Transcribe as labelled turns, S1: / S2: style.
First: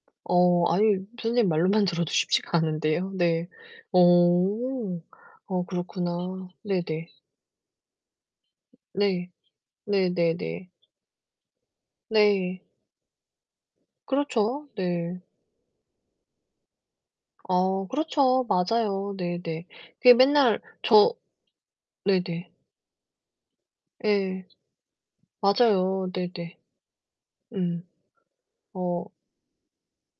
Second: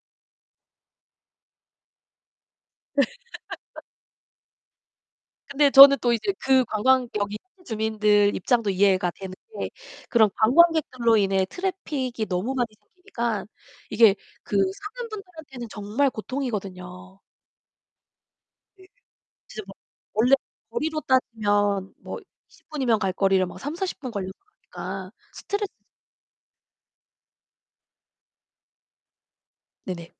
S1: 어 아니 선생님 말로만 들어도 쉽지가 않은데요. 네. 어. 아
S2: 근데 저는 또 이제
S1: 그렇구나.
S2: 그 관광
S1: 네네.
S2: 여기 현지 주민들 입장도 이해가
S1: 네.
S2: 되는 게 그런
S1: 네네네.
S2: 관광객들로 인해 트래픽이 너무
S1: 네.
S2: 많이 생기니까 이게 그
S1: 그렇죠.
S2: 사는
S1: 네.
S2: 분들한테는 정말 고통이거든요.
S1: 어 그렇죠.
S2: 네
S1: 맞아요.
S2: 진짜
S1: 네네.
S2: 뭐
S1: 그게
S2: 원래
S1: 맨날
S2: 거리로
S1: 저
S2: 따지면 뭐
S1: 네네.
S2: 20 분 이면 갈 거리를 막 30~40 분 걸리고
S1: 예.
S2: 그러니까 스트레스
S1: 맞아요. 네네. 음. 어.
S2: 네네.